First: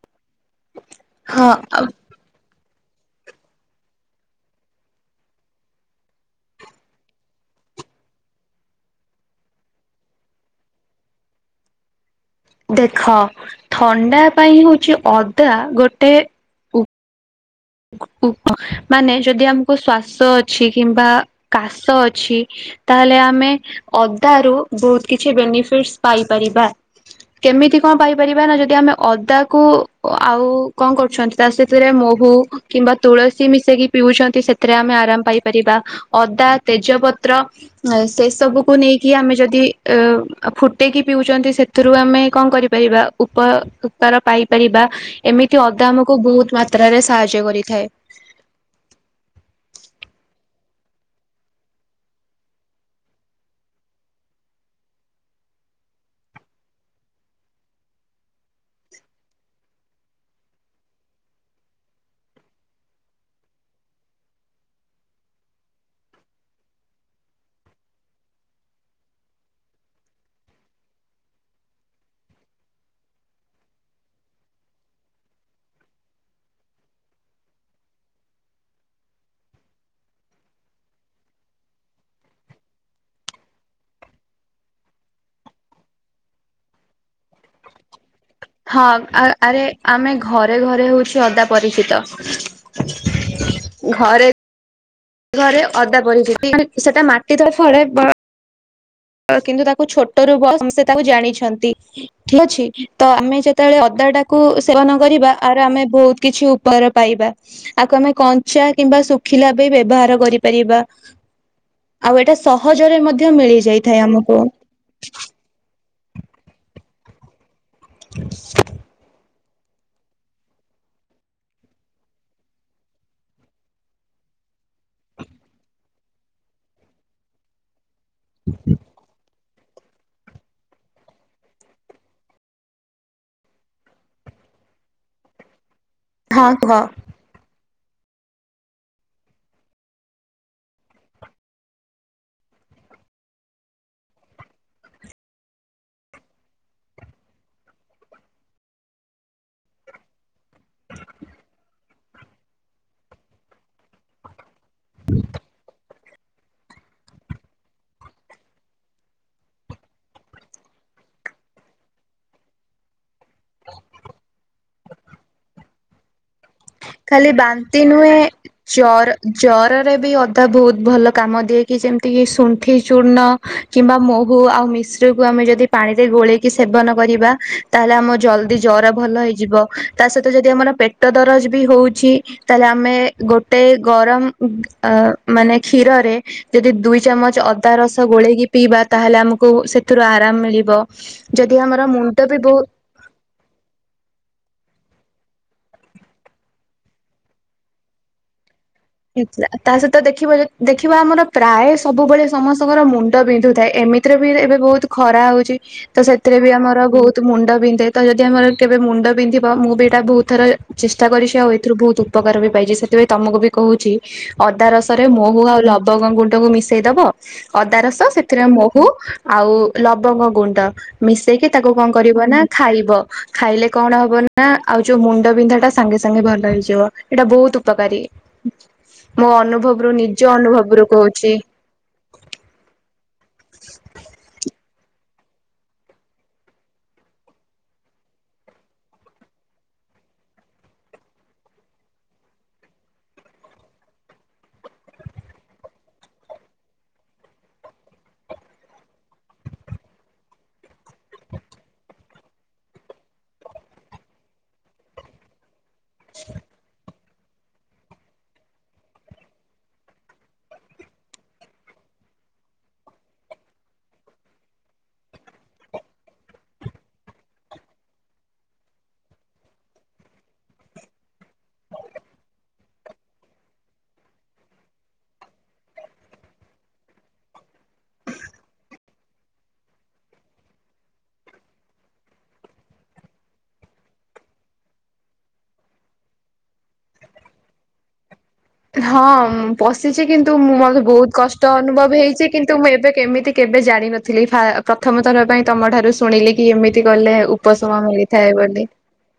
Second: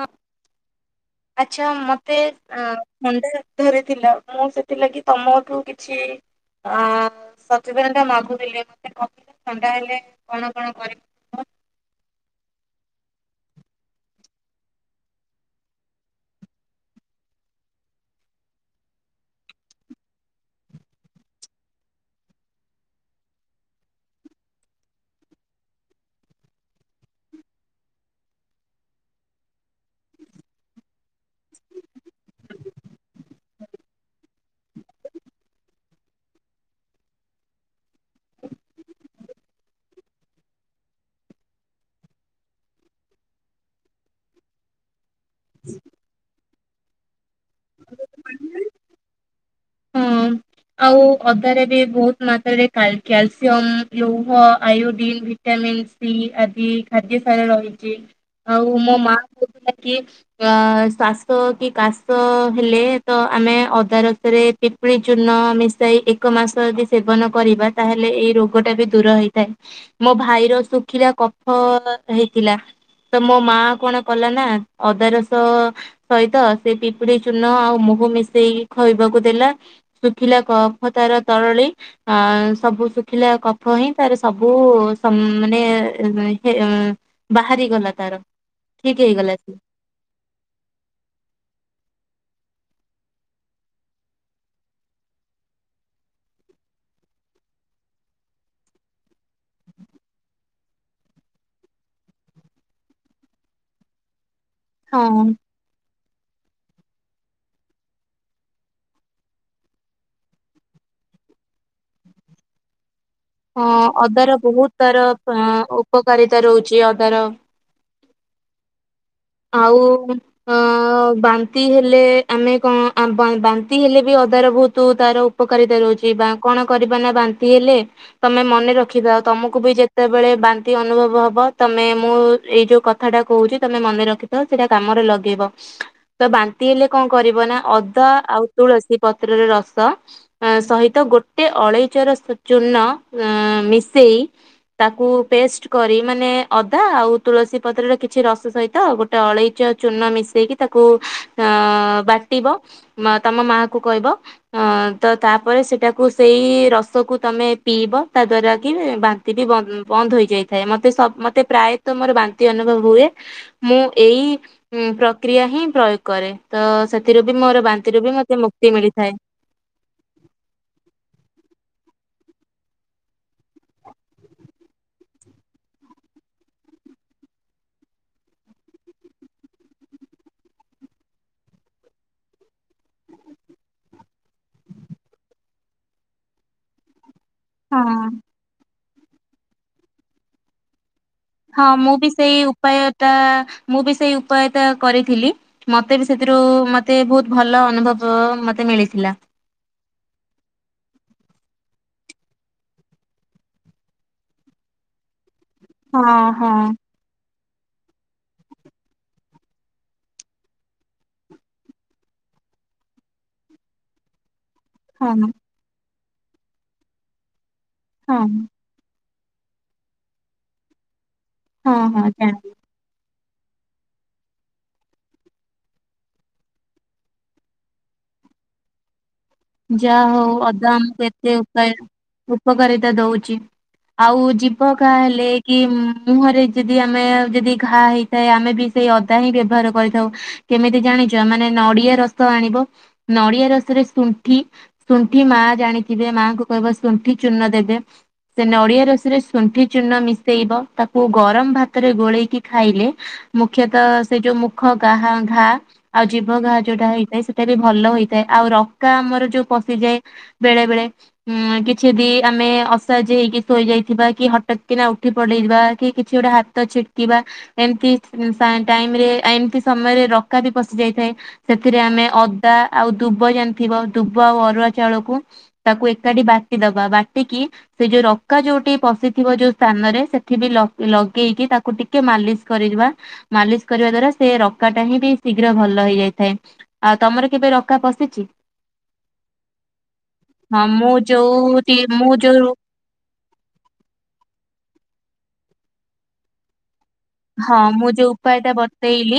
ହଁ। ହଁ ଆଛା ଆଉ ମତେ ଅ ଥଣ୍ଡା ଧରିଥିଲା ମୁଁ ସେଥିଲାଗି ତମଠୁ କିଛି ଅ ସଚେତନତା ମାଗୁଥିଲେ ମତେ କହିଲେ ଥଣ୍ଡା ହେଲେ କଣ କଣ କରିବ? ଦେଖ ଥଣ୍ଡା ପାଇଁ ହଉଛି ଅଦା ଗୋଟେ ହ ମାନେ ଯଦି ଆମକୁ ଶ୍ଵାସ ଅଛି କିମ୍ବା କାଶ ଅଛି ତାହେଲେ ଆମେ ଅଦ ରୁ ବହୁତ କିଛି ବେନିଫିଟ ପାଇପାରିବା କେମିତି କଣ ପାଇପାରିବା ନା ଯଦି ଆମେ ଅଦା କ ଆଉ କଣ କରୁଛନ୍ତି ତା ସେଥିରେ ମହୁ କିମ୍ବା ତୁଳସୀ ମିଶେଇକି ପିଉଛନ୍ତି ସେଥିରେ ଆମେ ଆରାମ ପାଇପାରିବା ଅଦା ତେଜପତ୍ର ସେ ସବୁକୁ ନେଇକି ଆମେ ଯଦି ଫୁଟେଇକି ପିଉଛନ୍ତି ସେଥିରୁ ଆମେ କଣ କରିପାରିବା ଉପକାର ପାଇପାରିବା ଏମିତି ଅଦା ଆମକୁ ବହୁତ ମାତ୍ରାରେ ସାହାଯ୍ୟ କରି ବି ଥାଏ। ହଁ। ଆଉ ଅଦ ବି ବହୁତ ମାତ୍ରାରେ କ୍ୟାଲସିୟମ ଲୌହ ଆୟୋଡିନ ଭିଟାମିନ୍ ସି ଆଦି ଖାଦ୍ୟ ସାର ରହିଛି ଆଉ ମୋ ମା କହୁଥିଲା କି ଅ ଶ୍ଵାସ କି କାଶ ହେଲେ ତ ଆମେ ଅଦା ରସରେ ପିପୁଡିଛୁ ଚୂନ ମିଶାଇ ଏକ ମାସ ଯଦି ସେବନ କରିବା ତାହେଲେ ଏଇ ରୋଗ ଟା ବି ଦୂର ହେଇଥାଏ ମୋ ଭାଇର ଶୁଖିଲା କଫ ହେଇଥିଲା ତ ମୋ ମା କଣ କଲା ନା ଅଦା ରସ ସହିତ ସେ ପିପୁଡି ଚୂନ ଆଉ ମୁହୁ ମିଶେଇି ଖୁଆବାକୁ ଦେଲା ଶୁଖିଲା କଫ ତାର ତରଳି ଆ ସବୁ ଶୁଖିଲା କଫ ହିଁ ତାର ସବୁ ମାନେ ବାହାରିଗଲା ତାର ହଁ ଠିକ ଆ ହେଇଗଲା। ଆରେ ଆମେ ଘରେ ଘରେ ହଉଛ ଅଦା ପରିଚିତ ଘରେ ଘରେ ଅଦା ପରି ସେଟା ମାଟି ତ ଫଳେ ବା କିନ୍ତୁ ତାକୁ ଛୋଟରୁ ବସ ସେ ତାକୁ ଜାଣିଛନ୍ତି ଠିକ ଅଛି ତ ଆମେ ଯେତେବେଳେ ଅଦାଟା କୁ ସେବନ ହଁ କରିବା ଆ ଆମେ ବହୁତ କିଛି ଉପର ପାଇବା ଆକୁ ଆମେ କଞ୍ଚା କିମ୍ବା ଶୁଖିଲା ବି ବ୍ୟବହାର କରିପାରିବା ଆଉ ଏଇଟା ସହଜରେ ମଧ୍ୟ ହଁ ମିଳିଯାଇ ଅଦାର ବହୁତ ତାର ଉପକାରିତା ରହୁଛି ଯ ଅଧାର ଆଉ ଅ ବାନ୍ତି ହେଲେ ଆମେ କଣ ବାନ୍ତି ହେଲେ ବି ଅଦାର ବହୁତ ତାର ଉପକାରିତା ରହୁଛି କଣ କରିବା ନା ବାନ୍ତି ହେଲେ ତମେ ମନେ ରଖିବା ଆଉ ତମକୁ କୁ ବି ଯେତେବେଳେ ବାନ୍ତି ଅନୁଭବ ହବ ତମେ ମୁଁ ଏଇ ଯୋଉ କଥାଟା କହୁଛି ତମେ ମନେ ରଖ ତ ସେଇଟା କାମରେ ଲଗେଇବ ତ ହଁ ବାନ୍ତି କୁହ। ହେଲେ କଣ କରିବ ନା ଅ ଅଦା ଆଉ ତୁଳସୀ ପତ୍ରରେ ରସ ସହିତ ଗୋଟେ ଅଳେଇଚର ଚୂର୍ଣ ମିଶେଇ ତାକୁ ପେଷ୍ଟ କରି ମାନେ ଅଦା ଆଉ ତୁଳସୀ ପତ୍ରରେ କିଛି ରସ ସହିତ ଗୋ ଟଳେଇଚ ଆଉ ଚୂନ ମିଶେଇକି ତାକୁ ଅ ବାଟିବ ତମ ମା କ କହିବ ହଁ ତ ତାପରେ ସେଇଟା କୁ ସେଇ ରସକୁ ତମେ ପିଇବ ତା ଦଵାରାକ ବାନ୍ତି ବିନ୍ଦ ବନ୍ଦ ହୋଇଯାଇଥାଏ ମୋତେ ସ ମୋତେ ପ୍ରାୟତଃ ମୋର ବାନ୍ତି ଅନୁଭବ ହୁଏ ମୁଁ ଉଁ ପ୍ରକ୍ରିୟା ହିଁ ପ୍ରୟୋଗ କରେ ତ ସେଥିରୁ ଖାଲି ବି ମୋର ବାନ୍ତି ବାନ୍ତିରୁ ବି ନୁହେଁ ମତେ ମୁକ୍ତି ମିଳିଥାଏ। ଜର ଜରରେ ବି ଅଧା ବହୁତ ଭଲ କାମ ଦିଏକି ଯେମତି ଶୁଣ୍ଠି ଚୂର୍ଣ୍ଣ କିମ୍ବା ମହୁ ଆଉ ମିଶ୍ରକୁ ଆମେ ଯଦି ପାଣିରେ ଗୋଳେଇକି ସେବନ କରିବା ତାହେଲେ ଆମ ଜଲଦି ଜର ଭଲ ହେଇଯିବ ତା ସହିତ ଯଦି ଆମର ପେଟ ଦର ହଛିଲେ ଆମେ ଗୋଟେ ଗରମ ମାନେ କ୍ୀରରେ ଯଦି ଦୁ ଚଚ ଅଦା ରସ ହଁ। ଗୋଳେଇକି ପିଇବା ତାହେଲେ ଆମକୁ ସେଥିରୁ ଆରାମ ମିଳିବ ଯଦି ହଁ ଆମର ମୁଁ ବି ମୁଣ୍ଡ ସେଇ ବହୁ ଉପାୟ ଟା ମୁଁ ବି ସେଇ ଉପାୟ ଟା କରିଥିଲି ମତେ ବି ସେଥିରୁ ମତେ ବହୁତ ଭଲ ଅନୁଭବ ମତେ ମିଳିଥିଲା। ହେଇଥିଲା ତା ସହିତ ଦେଖିବ ଦେଖିବା ଆମର ପ୍ରାୟ ସବୁବେଳେ ସମସ୍ତଙ୍କର ମୁଣ୍ଡ ବିନ୍ଧୁଥାଏ ଏମିତିରେ ବି ଏବେ ବହୁତ ଖରା ହଉଛି ହଁ ତ ସେଥିରେ ବି ହଁ ଆମର ବହୁତ ମୁଣ୍ଡ ବିନ୍ଧେ ତ ଯଦି ଆମର କେବେ ମୁଣ୍ଡ ବିନ୍ଧିବ ମୁଁ ବି ଏଇଟା ବହୁତ ଥର ଚେଷ୍ଟା କରିଛି ଆଉ ଏଇଥିରୁ ବହୁତ ଉପକାର ବି ପାଇଛି ସେଥିପାଇଁ ତମକୁ ବି କହୁଛି ଅଦା ରସରେ ହଁ ମହୁ ଆଉ ଲ ବଗ ଗୁଣ୍ଟକୁ ମିଶେଇ ଦବ ଅଦା ରସ ହଁ ସେଥିରେ ମହୁ ଆଉ ଲବଙ୍ଗ ଗୁଣ୍ଡ ମିଶେଇକି ତାକୁ ହଁ କଣ ହଁ କରିବ ଯା ନା ଖାଇବ ଖାଇଲେ କଣ ହବ ନା ଆଉ ଯୋଉ ମୁଣ୍ଡ ବିନ୍ଧା ଟା ସାଙ୍ଗେ ସାଙ୍ଗେ ଭଲ ହେଇଯିବ ଏଇଟା ବହୁତ ଉପକାରୀ ଆଚଛା ଯାହା ହଉ ଅଦା ଆମକୁ କହୁଛି। ଏତେ ଉପାୟ ଉପକାରିତା ଦଉଛି ଆଉ ଯ ଗ ଘା ହେଲେ କି ମୁହଁରେ ଯଦି ଆମେ ଯଦି ଘା ହେଇଥାଏ ଆମେ ବି ସେଇ ଅଦା ହିଁ ବ୍ୟବହାର କରିଥାଉ। କେମିତି ଜାଣିଛ ମାନେ ନଡିଆ ରସ ଆଣିବ ନଡିଆ ରସରେ ଣ୍ଠି ଶୁଣ୍ଠି ମା ଜାଣିଥିବେ ମାଆଙ୍କୁ କହିବ ଶୁଣ୍ଠି ଚୂର୍ଣ ଦେବେ ସେ ନଡ଼ିଆ ରସିିରେ ଶୁଣ୍ଠି ଚୂର୍ଣ୍ଣ ମିଶେଇବ ତାକୁ ଗରମ ଭାତରେ ଗୋଳେଇକି ଖାଇଲେ ମୁଖ୍ୟତଃ ସେ ଯୋଉ ମୁଖା ଘା ଆଉ ଜୀବା ଯୋଉଟା ହେଇଛି। ସେତେ ବି ଭଲ ହେଇଥାଏ ଆଉ ର ରକା ଆମର ଯୋଉ ପଶିଯାଏ ବେଳେ ବେଳେ ଉ କିଛି ବି ଆମେ ଅସହାଯ୍ୟ ହେଇକି ଶୋଇଯାଇଥିବା କି ହଟତ୍ କିନା ଉଠି ପଡେଇଯିବା କି କିଛି ଗୋଟେ ହାତ ଛିଟକିବା ଏମିତି ଟାଇମ ରେ ଏମିତି ସମୟରେ ରକା ବି ପଶି ଯାଇଥାଏ ସେଥିରେ ଆମେ ଅଦା ଆଉ ଦୁବ ଥିବ ଦୁବ ଆଉ ଅରୁଆ ଚାଉଳକୁ ତାକୁ ଏକାଠି ବାଟି ଦବା ବାଟିକି ସେ ଯୋଉ ରକା ଯୋଉଠି ପଶିଥିବ ଯୋଉ ସ୍ଥାନରେ ସେଠି ବି ଲଗେଇକି ତାକୁ ଟିକେ ମାଲିସ କରି ମାଲିସ କରିବା ଦ୍ଵାରା ସେ ରକା ଟା ହିଁ ବି ଶୀଘ୍ର ଭଲ ହେଇଯାଇଥାଏ ଆଉ ତମର କେବେ ରକା ପଶିଛି। ହଁ ମୁଁ ପଶିଛି କିନ୍ତୁ ମୁଁ ହଁ ମୋତେ ବହୁତ କଷ୍ଟ ଯୋଉଟି ଅନୁଭବ ମୁଁ ହେଇଛି ଯୋଉ କିନ୍ତୁ ମୁଁ ଏବେ କେମିତି କେବେ ଜାଣିନଥିଲି ପ୍ରଥମେ ପାଇଁ ତମଠାରୁ ଶୁଣିଲି କି ଏମିତି କଲେ ହଁ ଉପଶମ ମୁଁ ଯୋଉ ମିଳିଥାଏ ଉପାୟ ଟା ବୋଲି। ବତେଇଲି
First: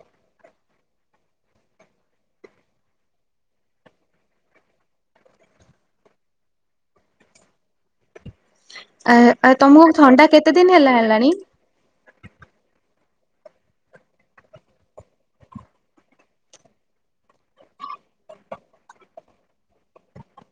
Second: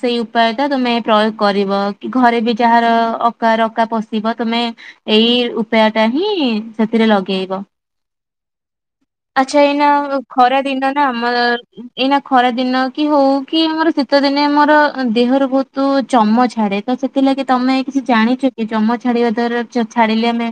ସେଇ ଉପାୟ ଟା ତମେ ପ୍ରୟୋଗ କରିବ କି ଘରେ ବି ଯାହାର ଅକାରକା ପଶିବ ତମେ ଏଇ ଉପାୟ ଟା ହିଁ ସେଥିରେ ଲଗେଇବ ଆ ଆ ଆଚ୍ଛା ଏଇନା ତମକୁ ଥଣ୍ଡା ଖରା କେତେ ଦିନ ହେଲା ନା ହେଲାଣି। ଆମର ଏଇନା ଖରା ଦିନ କି ହଉ କି ମୋର ଶୀତ ଦିନେ ମୋର ଦେହରୁ ବହୁତ ଚମ ଛାଡେ ତ ସେଥିଲାଗି ତମେ କିଛି ଜାଣିଛ କି ଚମ ଛାଡିବା ଦ୍ଵାରା ଛାଡିଲେ ଆମେ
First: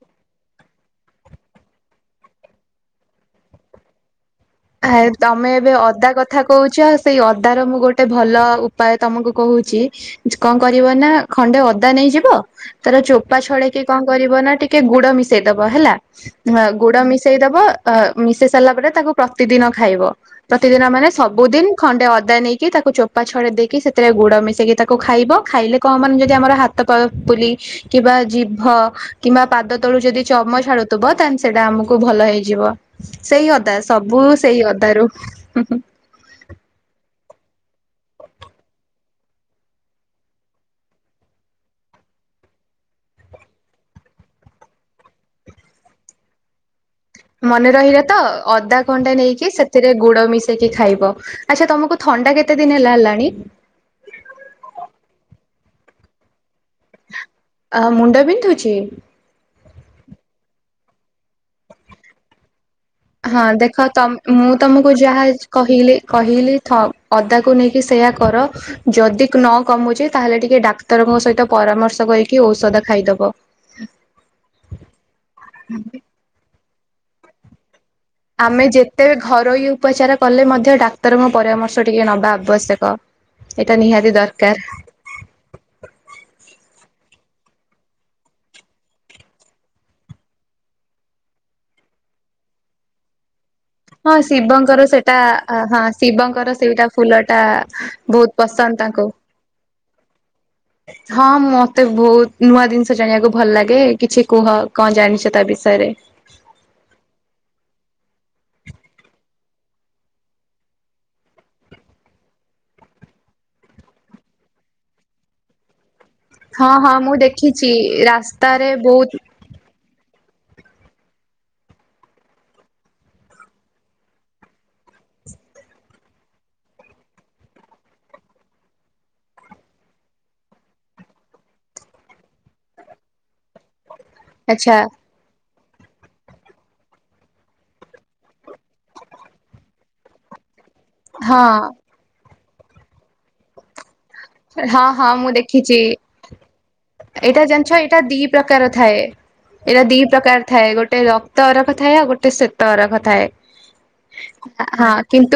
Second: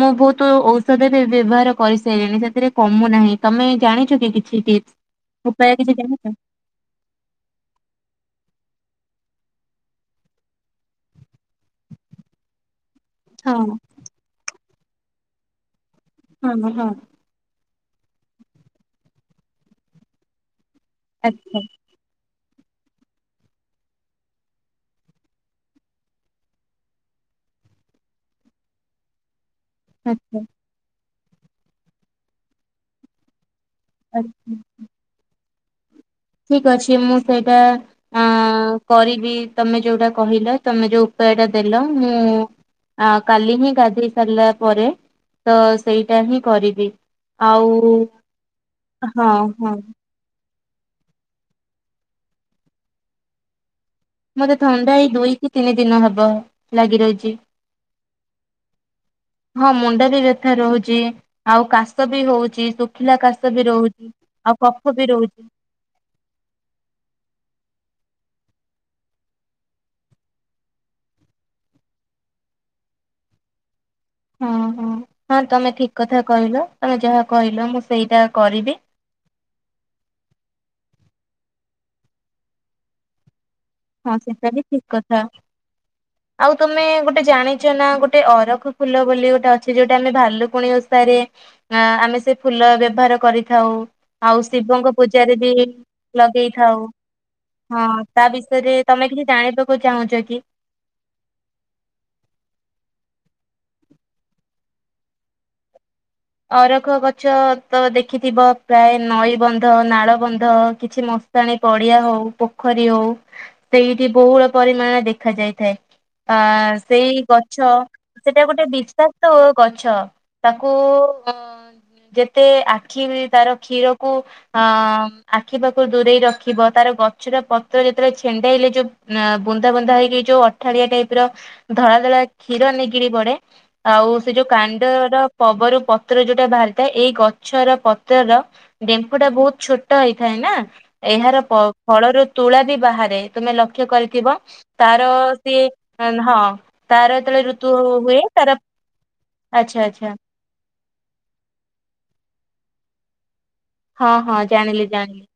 ମୁଁ ବହୁତ ଔଷଧ ବି ବ୍ୟବହାର କରିସାରିଲିଣି ସେଥିରେ କମୁନାହିଁ ତମେ ଜାଣିଛ କି କି ଆ ତମେ ଏବେ ଅଦା କଥା କହୁଛି ଆଉ ସେଇ ଅଦ ର ମୁଁ ଗୋଟେ ଭଲ ଉପାୟ ତମକୁ କହୁଛି କଣ କରିବ ନା ଖଣ୍ଡେ ଅଦା ନେଇଯିବ। ତାର ଚୋପା ହଁ ଛଡେଇକି କଣ କରିବ ନା ଟିକେ ଟେ ଗୁଡ ମିଶେଇ ଦବ ହେଲା। ହ ହଁ ହଁ। ଗୁଡ ମିଶେଇ ଦବ। ଅ ମିଶି ସାରିଲା ପରେ ତାକୁ ପ୍ରତିଦିନ ଖାଇବ। ପ୍ରତିଦିନ ମାନେ ଆଚ୍ଛା ସବୁଦିନ ଖଣ୍ଡେ ଅଦା ନେଇକି କି ତାକୁ ଚୋପା ଛଡ ଦେଇକି ସେଥିରେ ଗୁଡ ମିଶେଇକି ତାକୁ ଖାଇବ। ଖାଇଲେ କଣ ମାନ ଯଦି ଆମର ହାତପୁଲି କିବା ଜିଭ କିମ୍ବା ପାଦ ତଳୁ ଯଦି ଆଚ୍ଛା ଚମ ଛଡୁଥିବ ତା ସେଇଟା ଆମକୁ ଭଲ ହେଇଯିବ। ସେଇ ହଦାସ ସବୁ ଆଚ୍ଛା। ସେଇ ଅଦାରୁ। ହୁଁ ହୁଁ। ଠିକ ଅଛି ମୁଁ ସେଇଟା ଅ କରିବି ତମେ ଯୋଉଟା କହିଲ ତମେ ଯୋଉ ଉପାୟ ଟା ଦେଲ ମୁଁ କାଲି ହିଁ ଗାଧୋଇ ସାରିଲା ପରେ ତ ସେଇଟା ହିଁ କରିବି। ଆଉ ମନେ ରହିଲା ତ ଅଧା ଖଣ୍ଟେ ହଁ ନେଇକି ହଁ ସେଥିରେ ଗୁଡ ମିଶ କି ଖାଇବ ଆଚ୍ଛା ତମକୁ ଥଣ୍ଡା କେତେ ଦିନ ହେଲା ହେଲାଣି ମୋତେ ଥଣ୍ଡା ଏଇ ଦୁଇ କି ତିନି ଦିନ ହବ। ଲାଗି ରହିଛି ଅ ମୁଣ୍ଡ ବିନ୍ଧୁଛି। ହଁ ମୁଣ୍ଡ ବି ବ୍ୟଥା ରହୁଛି ଆଉ କାଶ ବି ହଉଛି। ଶୁଖିଲା ହଁ କାଶ ବି ଦେଖ ତ ରହୁଛି ମୁଁ ଆଉ ତମକୁ କଫ ବି ଯାହା ରହୁଛି କହିଲି କହିଲି ଅଦାକୁ ନେଇକି ସେଇ କର ଯଦି ନ କମୁଛି ତାହେଲେ ଟିକେ ଡାକ୍ତରଙ୍କ ସହିତ ପରାମର୍ଶ କରିକି ଔଷଧ ଖାଇଦବ। ହଁ ହଁ ହଁ ତମେ ଠିକ କଥା କହିଲ। ତମେ ଯାହା କହିଲ ମୁଁ ସେଇଟା ଆମେ କରିବି ଯେତେ ଘରୋଇ ଉପଚାର କଲେ ମଧ୍ୟ ଡା ତର ମୁଁ ପରାମର୍ଶ ଟିକେ ନବା ଆବଶ୍ୟକ। ଏଇଟା ନିହାତି ହଁ ସେଟା ଦରକାର। ବି ଠିକ କଥା। ଆଉ ତମେ ଗୋଟେ ଗୋଟେ ଜାଣିଛ ନା ଗୋଟେ ଅରଖ ଫୁଲ ବୋଲି ଗୋଟେ ଅଛି ଯୋଉଟା ଆମେ ଭାଲୁକୁଣି ଓଷାରେ ଅ ଆମେ ସେ ଫୁଲ ବ୍ୟବହାର କରି ହଁ ଶିବଙ୍କର ସେଟା ବି ହଁ ଶିବଙ୍କର ଲଗେଇଥାଉ ସେଇଟା ଫୁଲ ଟା ହଁ ତା ବହୁତ ବିଷୟରେ ପସନ୍ଦ। ତାଙ୍କୁ ତମେ କିଛି ଜାଣିବାକୁ ଚାହୁଁଛ କି? ହଁ ମତେ ବହୁତ ନୂଆ ଜିନିଷ ଜାଣିବାକୁ ଭଲ ଲାଗେ କିଛି କୁହ କଣ ଜାଣିଛ ତା ବିଷୟରେ। ଅରଖ ଗଛ ତ ଦେଖ ଦେଖିଥିବ ପ୍ରାୟ ନଈ ବନ୍ଧ, ନାଳ ବନ୍ଧ କିଛି ମଶାଣିୀ ପଡିଆ ହଉ ପୋଖରୀ ହଉ ସେଇଠି ବହୁଳ ପରିମାଣରେ ଦେଖା ଯାଇଥାଏ। ହଁ ଆଁ ହଁ ମୁଁ ସେଇ ଦେଖିଛି ଗଛ। ସେଟା ଗୋଟେ ରାସ୍ତାରେ ବହୁତ ବିଶ୍ଵାକ୍ତ ଗଛ। ତାକୁ ଅ ଯେତେ ଆଖି ତାର କ୍ଷୀରକୁ ଅ ଆଖି ପାଖରୁ ଦୂରେଇ ରଖିବ ତାର ଗଛର ପତ୍ର ଯେତେବେଳେ ଛେଣ୍ଡେଇଲେ ଯୋଉ ବୁନ୍ଦା ବୁନ୍ଦା ହେଇକି ଯୋଉ ଅଠାଳିଆ ଟାଇପ ର ଧଳା ଧଳା କ୍ଷୀର ନିଗିରି ପଡେ ଆଉ ସେ ଯୋଉ ଆଚ୍ଛା କାଣ୍ଡ ର ପବରୁ ପତ ପତ୍ର ଯୋଉଟା ବାହାରିଥାଏ ଏଇ ଗଛର ପତ୍ରର ଡେମ୍ଫୁ ଟା ବହୁତ ଛୋଟ ହେଇଥାଏ ନା ଏହାର ହଁ। ପ ଫଳରୁ ତୁଳା ବି ବାହାରେ ତୁମେ ଲକ୍ଷ୍ୟ କରି ହଁ ହଁ ମୁଁ ଦେଖିଛି। ହଁ ତାର ଯେତେବେଳେ ଏଇଟା ଋତୁ ଜାଣିଛ ଏଇଟା ହୁଏ ଦି ତାର ପ୍ରକାର ଥାଏ। ଆଚ୍ଛା ଏଇଟା ଦି ଆଚ୍ଛା ପ୍ରକାର ଥାଏ । ଗୋଟେ ରକ୍ତ ଅରଖ ଥାଏ ଆଉ ଗୋଟେ ଶ୍ଵେତ ଅରଖ ଥାଏ। ହଁ, ହଁ ଜାଣିଲି, ଜାଣିଲି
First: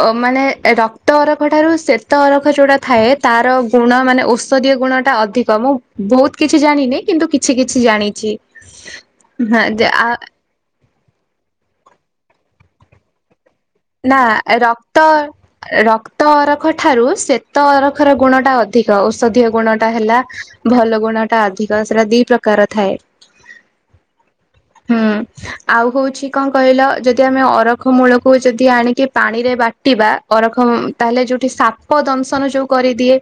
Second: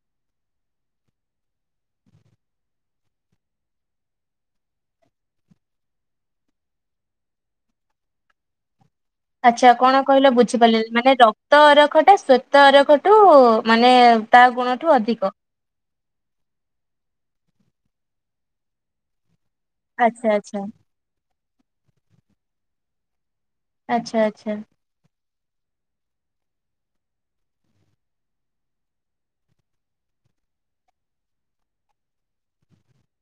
ଓମାନେ ରକ୍ତ ଅରଖ ଠାରୁ ଶ୍ଵେତ ଅରଖ ଯେଉଁଟା ଥାଏ ତାର ଗୁଣ ମାନେ ଔଷଧୀୟ ଗୁଣ ଟା ଅଧିକ ମୁଁ ବହୁତ କିଛି ଜାଣିନି କିନ୍ତୁ କିଛି କିଛି ଜାଣିଛି ହଁ ଆଚ୍ଛା ଯେ କଣ ଆ କହିଲ ବୁଝିପାରିଲି ମାନେ ରକ୍ତ ଅରଖ ଟା ସ୍ୱେତ ଅରଖ ଠୁ ନା ରକ୍ତ, ରକ୍ତ ଅରଖ ଠାରୁ ସେ ତ ଅରଖର ଗୁଣ ଟା ଅଧିକ ଓଷଧିଅ ଗୁଣ ଟା ହେଲା ଆଚ୍ଛା ଆଚ୍ଛା ଭଲ ଗୁଣ ଟା ଅଧିକ। ତ ସେଟା ଦି ପ୍ରକାର ଥାଏ। ଆଛା ଆଚ୍ଛା ହୁଁ ଆଉ ହଉଛି କଣ କହିଲ ଯଦି ଆମେ ଅରଖ ମୂଳକୁ ଯଦି ଆଣିକି ପାଣି ରେ ବାଟିବା ଅରଖ ତାହେଲେ ଯୋଉଠି ସାପ ଦଂଶନ ଯୋଉ କରିଦିଏ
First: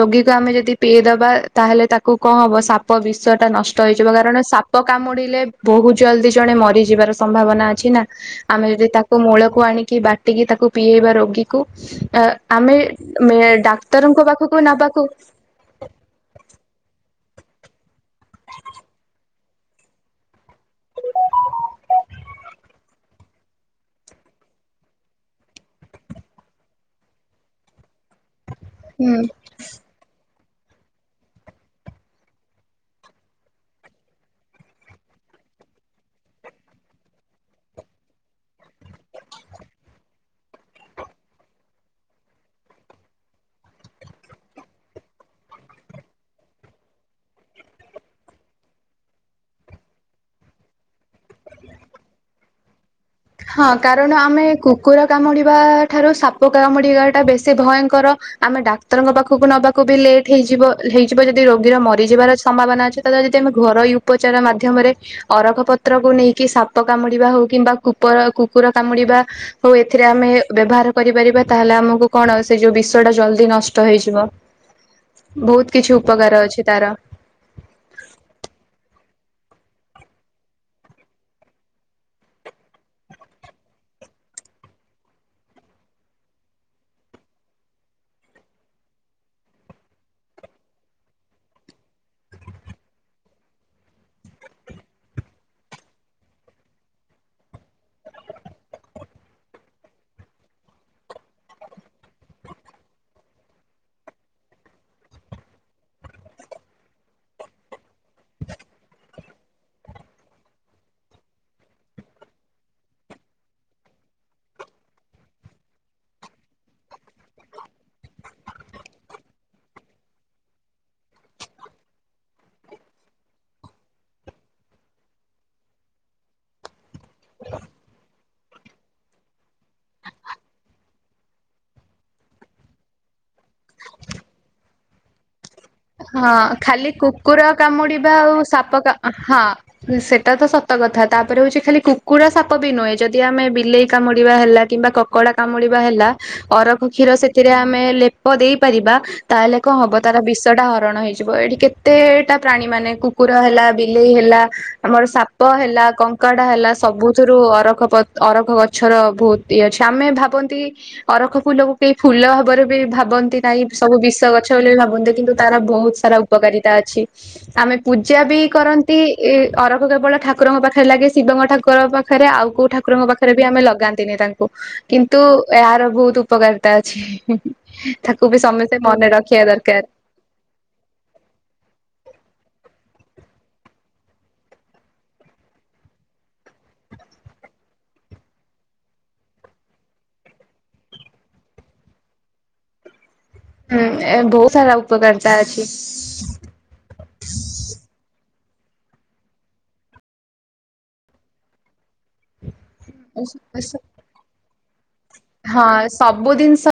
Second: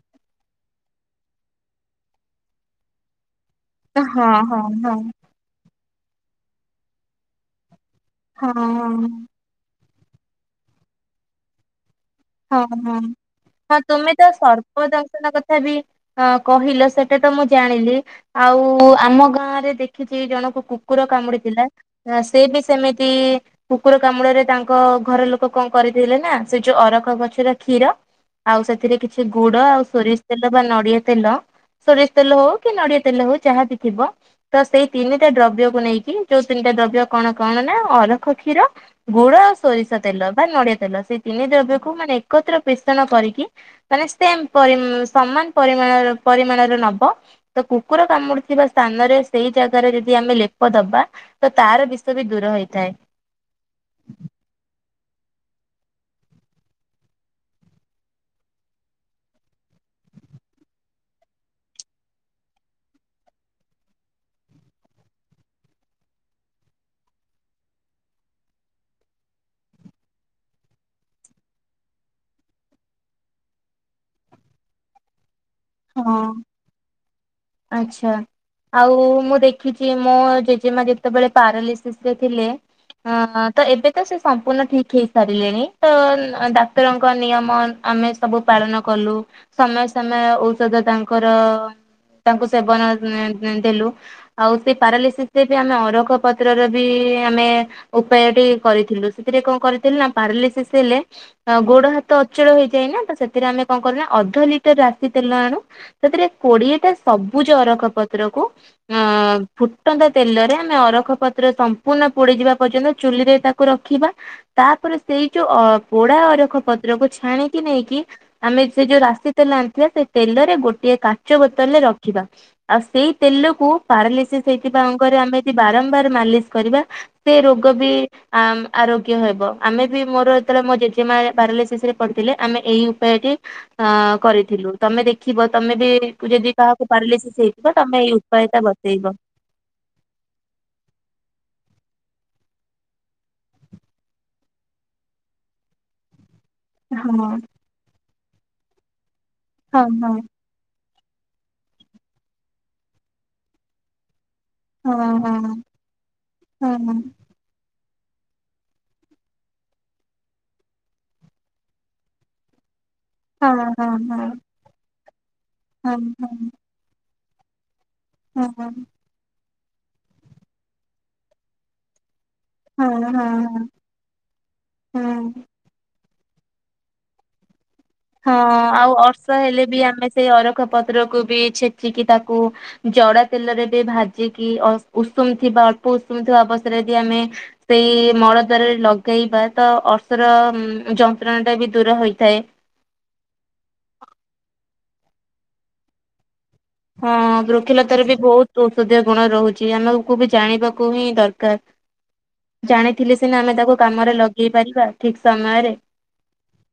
ରୋଗୀକୁ ଆମେ ଯଦି ପିଏଇ ଦବା ତାହେଲେ ତାକୁ କଣ ହବ ସାପ ବିଷ ନଷ୍ଟ ହେଇଯିବ ହଁ କାରଣ ହଁ ସାପ ହଁ କାମୁଡିଲେ ବହୁତ ଜଲଦି ଜଣେ ମରିଯିବାର ସମ୍ଭାବନା ଅଛି ନା। ହଁ ଆମେ ହଁ ଯଦି ତାକୁ ମୂଳକୁ ଆଣି କି ବାଟିକି ତାକୁ ପିଏଇବା ରୋଗୀକୁ ହଁ ଆମେ ହଁ ହଁ ତୁମେ ଡାକ୍ତରଙ୍କ ତ ପାଖକୁ ସର୍ପ ନବାକୁ ଦଂଶନ କଥା ବି ଅ କହିଲ ସେଠ୍ ସେଟା ତ ମୁଁ ଜାଣିଲି ଆଉ ଆମ ଗାଁ ରେ ଦେଖିଛି ଜଣକୁ କୁକୁର କାମୁଡିଥିଲା ସେ ବି ସେମିତି କୁକୁର କାମୁଡାରେ ତାଙ୍କ ଘର ଲୋକ କଣ କରିଥିଲେ ନା ସେ ଯୋଉ ଅରଖ୍ ଖ ଗଛର କ୍ଷୀର ଆଉ ସେଥିରେ ହୁଁ କିଛି ଗୁଡ ଆଉ ସୋରିସ୍ ତେଲ ବା ନଡିଆ ତେଲ ସୋରିଷ ତେଲ ହଉ କି ନଡିଆ ତେଲ ହଉ ଯାହା ବିି ଥିବ ତ ସେଇ ତିନିଟା ଦ୍ରବ୍ୟକୁ ନେଇକି ଯୋଉ ତିନିଟା ଦ୍ରବ୍ୟ କଣ କଣ ନା ଅରଖ କ୍ଷୀର ଗୁଡ ଆଉ ସୋରିଷ ତେଲ ବା ନଡିଆ ତେଲ ସେଇ ତିନି ଦ୍ରବ୍ୟକୁ କୁ ମାନେ ଏକତ୍ର ପେଷଣ କରିକି ମାନେ ସେମ୍ ପରିମ୍ ସମାନ ପରିମାଣର ପରିମାଣର ନବ ତ କୁକୁର କାମୁଡିୁଥିବା ସ୍ଥାନରେ ସେଇ ଜାଗାରେ ଯଦି ଆମେ ଲେପ ଦବା ତ ତାର ବିଷ ବି ଦୂର ହେଇଥାଏ। ହଁ କାରଣ ଆମେ କୁକୁର କାମୁଡିବା ଠାରୁ ସାପ କାମୁଡିବା ଟା ବେଶୀ ଭୟଙ୍କର ଆମେ ଡାକ୍ତରଙ୍କ ପାଖକୁ ନବାକୁ ବି ଲେଟ୍ ହେଇଯିବ ହେଇଯିବ ଯଦି ରୋଗୀର ମରିଯିବାର ସମ୍ଭାବନା ଅଛି ତ ଯଦି ଆମେ ଘରୋଇ ଉପଚାର ମାଧ୍ୟମରେ ଅରଖ ପତ୍ରକୁ ନେଇକି ସାପ କାମୁଡିବା ହଉ କିମ୍ବା କୁକ୍ ର କୁକୁର କାମୁଡିବା ହଉ ଏଥିରେ ଆମେ ବ୍ୟବହାର କରିପାରିବା ତାହେଲେ ଆମକୁ କଣ ସେ ଯୋଉ ବିଷ ଟା ଜଲଦି ନଷ୍ଟ ହେଇଯିବ। ବହୁତ୍ କିଛି ହଁ। ଉପକାର ଅଛି ତାର। ଆଚ୍ଛା। ଆଉ ମୁଁ ଦେଖିଛି ମୋ ଜେଜେମା ଯେତେବେଳେ ପାରାଲିସିସ୍ ରେ ଥିଲେ ଅ ତ ଏବେ ତ ସେ ସମ୍ପୂର୍ଣ୍ଣ ଠିକ ହେଇ ସାରିଲେଣି ତ ଡାକ୍ତରଙ୍କ ନିୟମ ଆମେ ସବୁ ପାଳନ କଲୁ ସମୟ ସମୟ ଔଷଧ ତାଙ୍କର ତାଙ୍କୁ ସେବନ ନ ଦେଲୁ ଆଉ ସେ ପାରାଲିସିସ ରେ ବି ଆମେ ଅରଖ ପତ୍ରର ବି ଆମେ ଉପାୟଟି କରିଥିଲୁ ସେଥିରେ କଣ କରିଥିଲୁ ନା ପାରାଲିସିସ୍ ହେଲେ ଗୋଡ ହାତ ଅଚଳ ହେଇଯାଇଏନା ତ ସେଥିରେ ଆମେ କଣ କରୁନା ଅଧ ଲିଟର ରାଶି ତେଲ ଆଣୁ ସେଥିରେ କୋଡିଏଟା ସବୁଜ ଅରଖ ପତ୍ରକୁ ଅଁ ଫୁଟନ୍ତା ତେଲରେ ଆମେ ଅରଖ ପତ୍ର ସମ୍ପୂର୍ଣ୍ଣ ପୋଡିଯିବା ପର୍ଯ୍ୟନ୍ତ ଚୁଲିରେ ତାକୁ ରଖିବା ତାପରେ ସେଇ ଯୋଉ ପୋଡା ଅରଖ ପତ୍ରକୁ ଛାଣିକି ନେଇକି ଆମେ ସେ ଯୋଉ ରାଶି ତେଲ ଆଣିଥିବା ସେ ତେଲରେ ଗୋଟିଏ କାଚ ବୋତଲରେ ରଖ୍ ଖିବା ଆଉ ସେଇ ତେଲକୁ ପାରାଲିସିସ୍ ହେଇଥିବା ଅଙ୍ଗରେ ଆମେ ଯଦି ବାରମ୍ବାର ମାଲିସ୍ କରିବା ସେ ରୋଗ ବି ଆଁ ଆରୋଗ୍ୟ ହେବ । ଆମେ ବି ମୋର ଯେତେବେଳେ ମୋ ଜେଜେମା ପାରାଲିସିସ୍ ରେ ପଡିଥିଲେ ଆମେ ଏଇ ଉପାୟଟି ଆଁ କରିଥିଲୁ ତମେ ଦେଖିବ। ତମେ ବି ହଁ ଯଦି କାହାକୁ ଖାଲି ପାରାଲିସିସ୍ କୁକୁର ହେଇଥିବ ତମେ ଏଇ କାମୁଡିବା ଆଉ ଉପାୟଟା ସାପ କାମ୍ ବତେଇବ। ହଁ ସେଇଟା ତ ସତ କଥା ତାପରେ ହଉଛି ଖାଲି କୁକୁର ସାପ ବି ନୁହେଁ ଯଦି ଆମେ ବିଲେଇ କାମୁଡ଼ିବା ହେଲା କିମ୍ବା କକଡ଼ା କାମୁଡ଼ିବା ହେଲା ଅରଖ କ୍ଷୀର ହଁ ସେଥିରେ ଆମେ ଲେପ୍ ହଁ ଦେଇପାରିବା। ତାହେଲେ କଣ ହଁ ହବ ହଁ ତାର ବିଷଟା ହ ରଣ ହେଇଯିବ ଏଠି କେତେଟା ପ୍ରାଣୀ ମାନେ କୁକୁର ହେଲା ବିଲେଇ ହେଲା ଆମର ସାପ ହଁ। ହେଲା କଙ୍କଡା ହେଲା ହଁ ହଁ ସବୁଥୁରୁ ଅରଖ ପତ୍ ଅରଖ ଗଛର ବହୁତ ଇଏ ଅଛି ଆମେ ଭାବନ୍ତି ଅରଖ ଫୁଲକୁ କେହି ଫୁଲ ଭବରେ ବି ଭାବ୍ ଭାବନ୍ତି ନାଇଁ ହଁ ହଁ ସବୁ ବିଷ ଗଛ ବୋଲି ବି ଭାବନ୍ତି। କିନ୍ତୁ ତାର ବହୁତ ହଁ ହଁ ସାରା ହଁ ଉପକାରିତା ଅଛି। [inaudible] ପୂଜା ବି ହଁ ହଁ। କରନ୍ତି ଏ ଅରଖ କେବଳ ଠାକୁରଙ୍କ ପାଖରେ ଲାଗେ ଶିବଙ୍କ ଠାକୁର ପାଖେ ପାଖରେ ଆଉ କୋଉ ଠାକୁରଙ୍କ ପାଖରେ ବି ଆମେ ଲଗାନ୍ତିନି ତାଙ୍କୁ ହୁଁ କିନ୍ତୁ ଏହାର ବହୁତ୍ ଉପକାରତା ଅଛି। ତାକୁ ହଁ ବି ସମସ୍ତେ ମନେ ରଖିବା ଦରକାର୍। ଖ ପତ୍ରକୁ ବି ଛେଚିକି ତାକୁ ଜଡା ତେଲରେ ବି ଭାଜିକି ଅ ଉଷୁମ ଥିବା ଅଳ୍ପ ଉଷୁମଥିବା ଅବସ୍ଥାରେ ଯଦି ଆମେ ସେଇ ମଳ ଦ୍ୱାରରେ ଲଗେଇବା ତ ଅର୍ଷର ଯନ୍ତ୍ରଣା ଟା ବି ଦୂର ହୋଇଥାଏ। ହୁଁ, ଏ ବହୁତ୍ ସାରା, ଉପ୍ ଉପକାରିତା, ଅଛି। ହଁ, ବୃକ୍ଷିଲତାର ବି, ବହୁ ଔଷଧୀୟ, ଗୁଣ ରହୁଛି ୲ ଆମକୁ ବି, ଜାଣିବାକୁ ହିଁ ଦରକାର ୲ ଜାଣିଥିଲି ସିନା, ଆମେ ତାକୁ କାମରେ, ଲ ହେଇପାରିବା ୲ ହଁ, ସବୁ ଦିନ୍ସ-